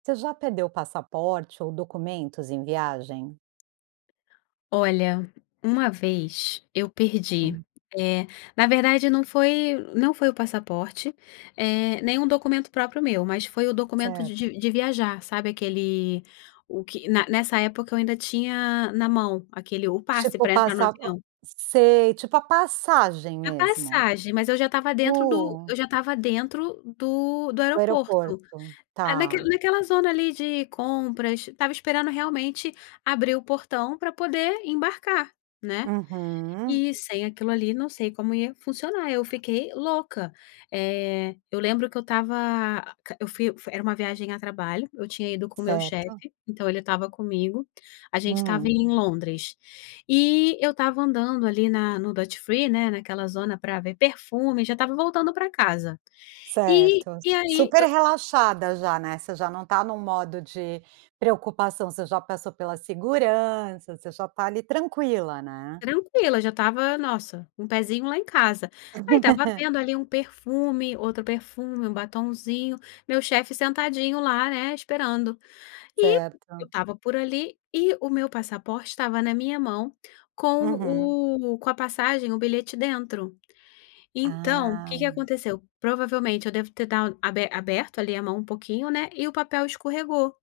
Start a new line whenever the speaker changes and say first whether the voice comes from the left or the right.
right: Você já perdeu passaporte ou documentos em viagem?
left: Olha, uma vez eu perdi,
right: Hum.
left: eh, na verdade não foi não foi o passaporte, eh, nem um documento próprio meu, mas foi o documento de
right: Certo.
left: de de viajar, sabe, aquele o que na nessa época, eu ainda tinha na mão aquele o passe,
right: Tipo,
left: pra entrar no
right: passar
left: avião.
right: sei, tipo a passagem
left: A
right: mesmo.
left: passagem, mas eu já estava dentro do
right: Uh!
left: eu já estava dentro do do
right: Do
left: aeroporto.
right: aeroporto.
left: Ah, naque
right: Tá.
left: naquela zona ali, de compras, estava esperando, realmente, abrir o portão pra poder embarcar, né.
right: Uhum.
left: E, sem aquilo ali, não sei como ia funcionar, eu fiquei louca. Eh, eu lembro que eu estava a q eu fui era uma viagem a trabalho, eu tinha ido com o meu
right: Certo.
left: chefe, então ele estava comigo. A gente estava
right: Hum.
left: em Londres, e eu estava andando, ali, na no Duty Free, né, naquela zona pra ver perfume, já estava voltando pra casa. E
right: Certo.
left: e aí
right: Super
left: eu
right: relaxada já, né, você já não está num modo de preocupação, você já passou pela segurança, você já está, ali, tranquila, né.
left: Tranquila, já estava, nossa, um pezinho lá em casa. Aí estava vendo, ali, um perfume, outro perfume, um batonzinho, meu chefe sentadinho lá, né, esperando. E eu
right: Certo.
left: estava por ali, e o meu passaporte estava na minha mão com
right: Uhum.
left: o com a passagem, o bilhete dentro. Então, o que que
right: Ah.
left: aconteceu? Provavelmente eu devo ter dad aber aberto, ali, a mão um pouquinho, né, e o papel escorregou.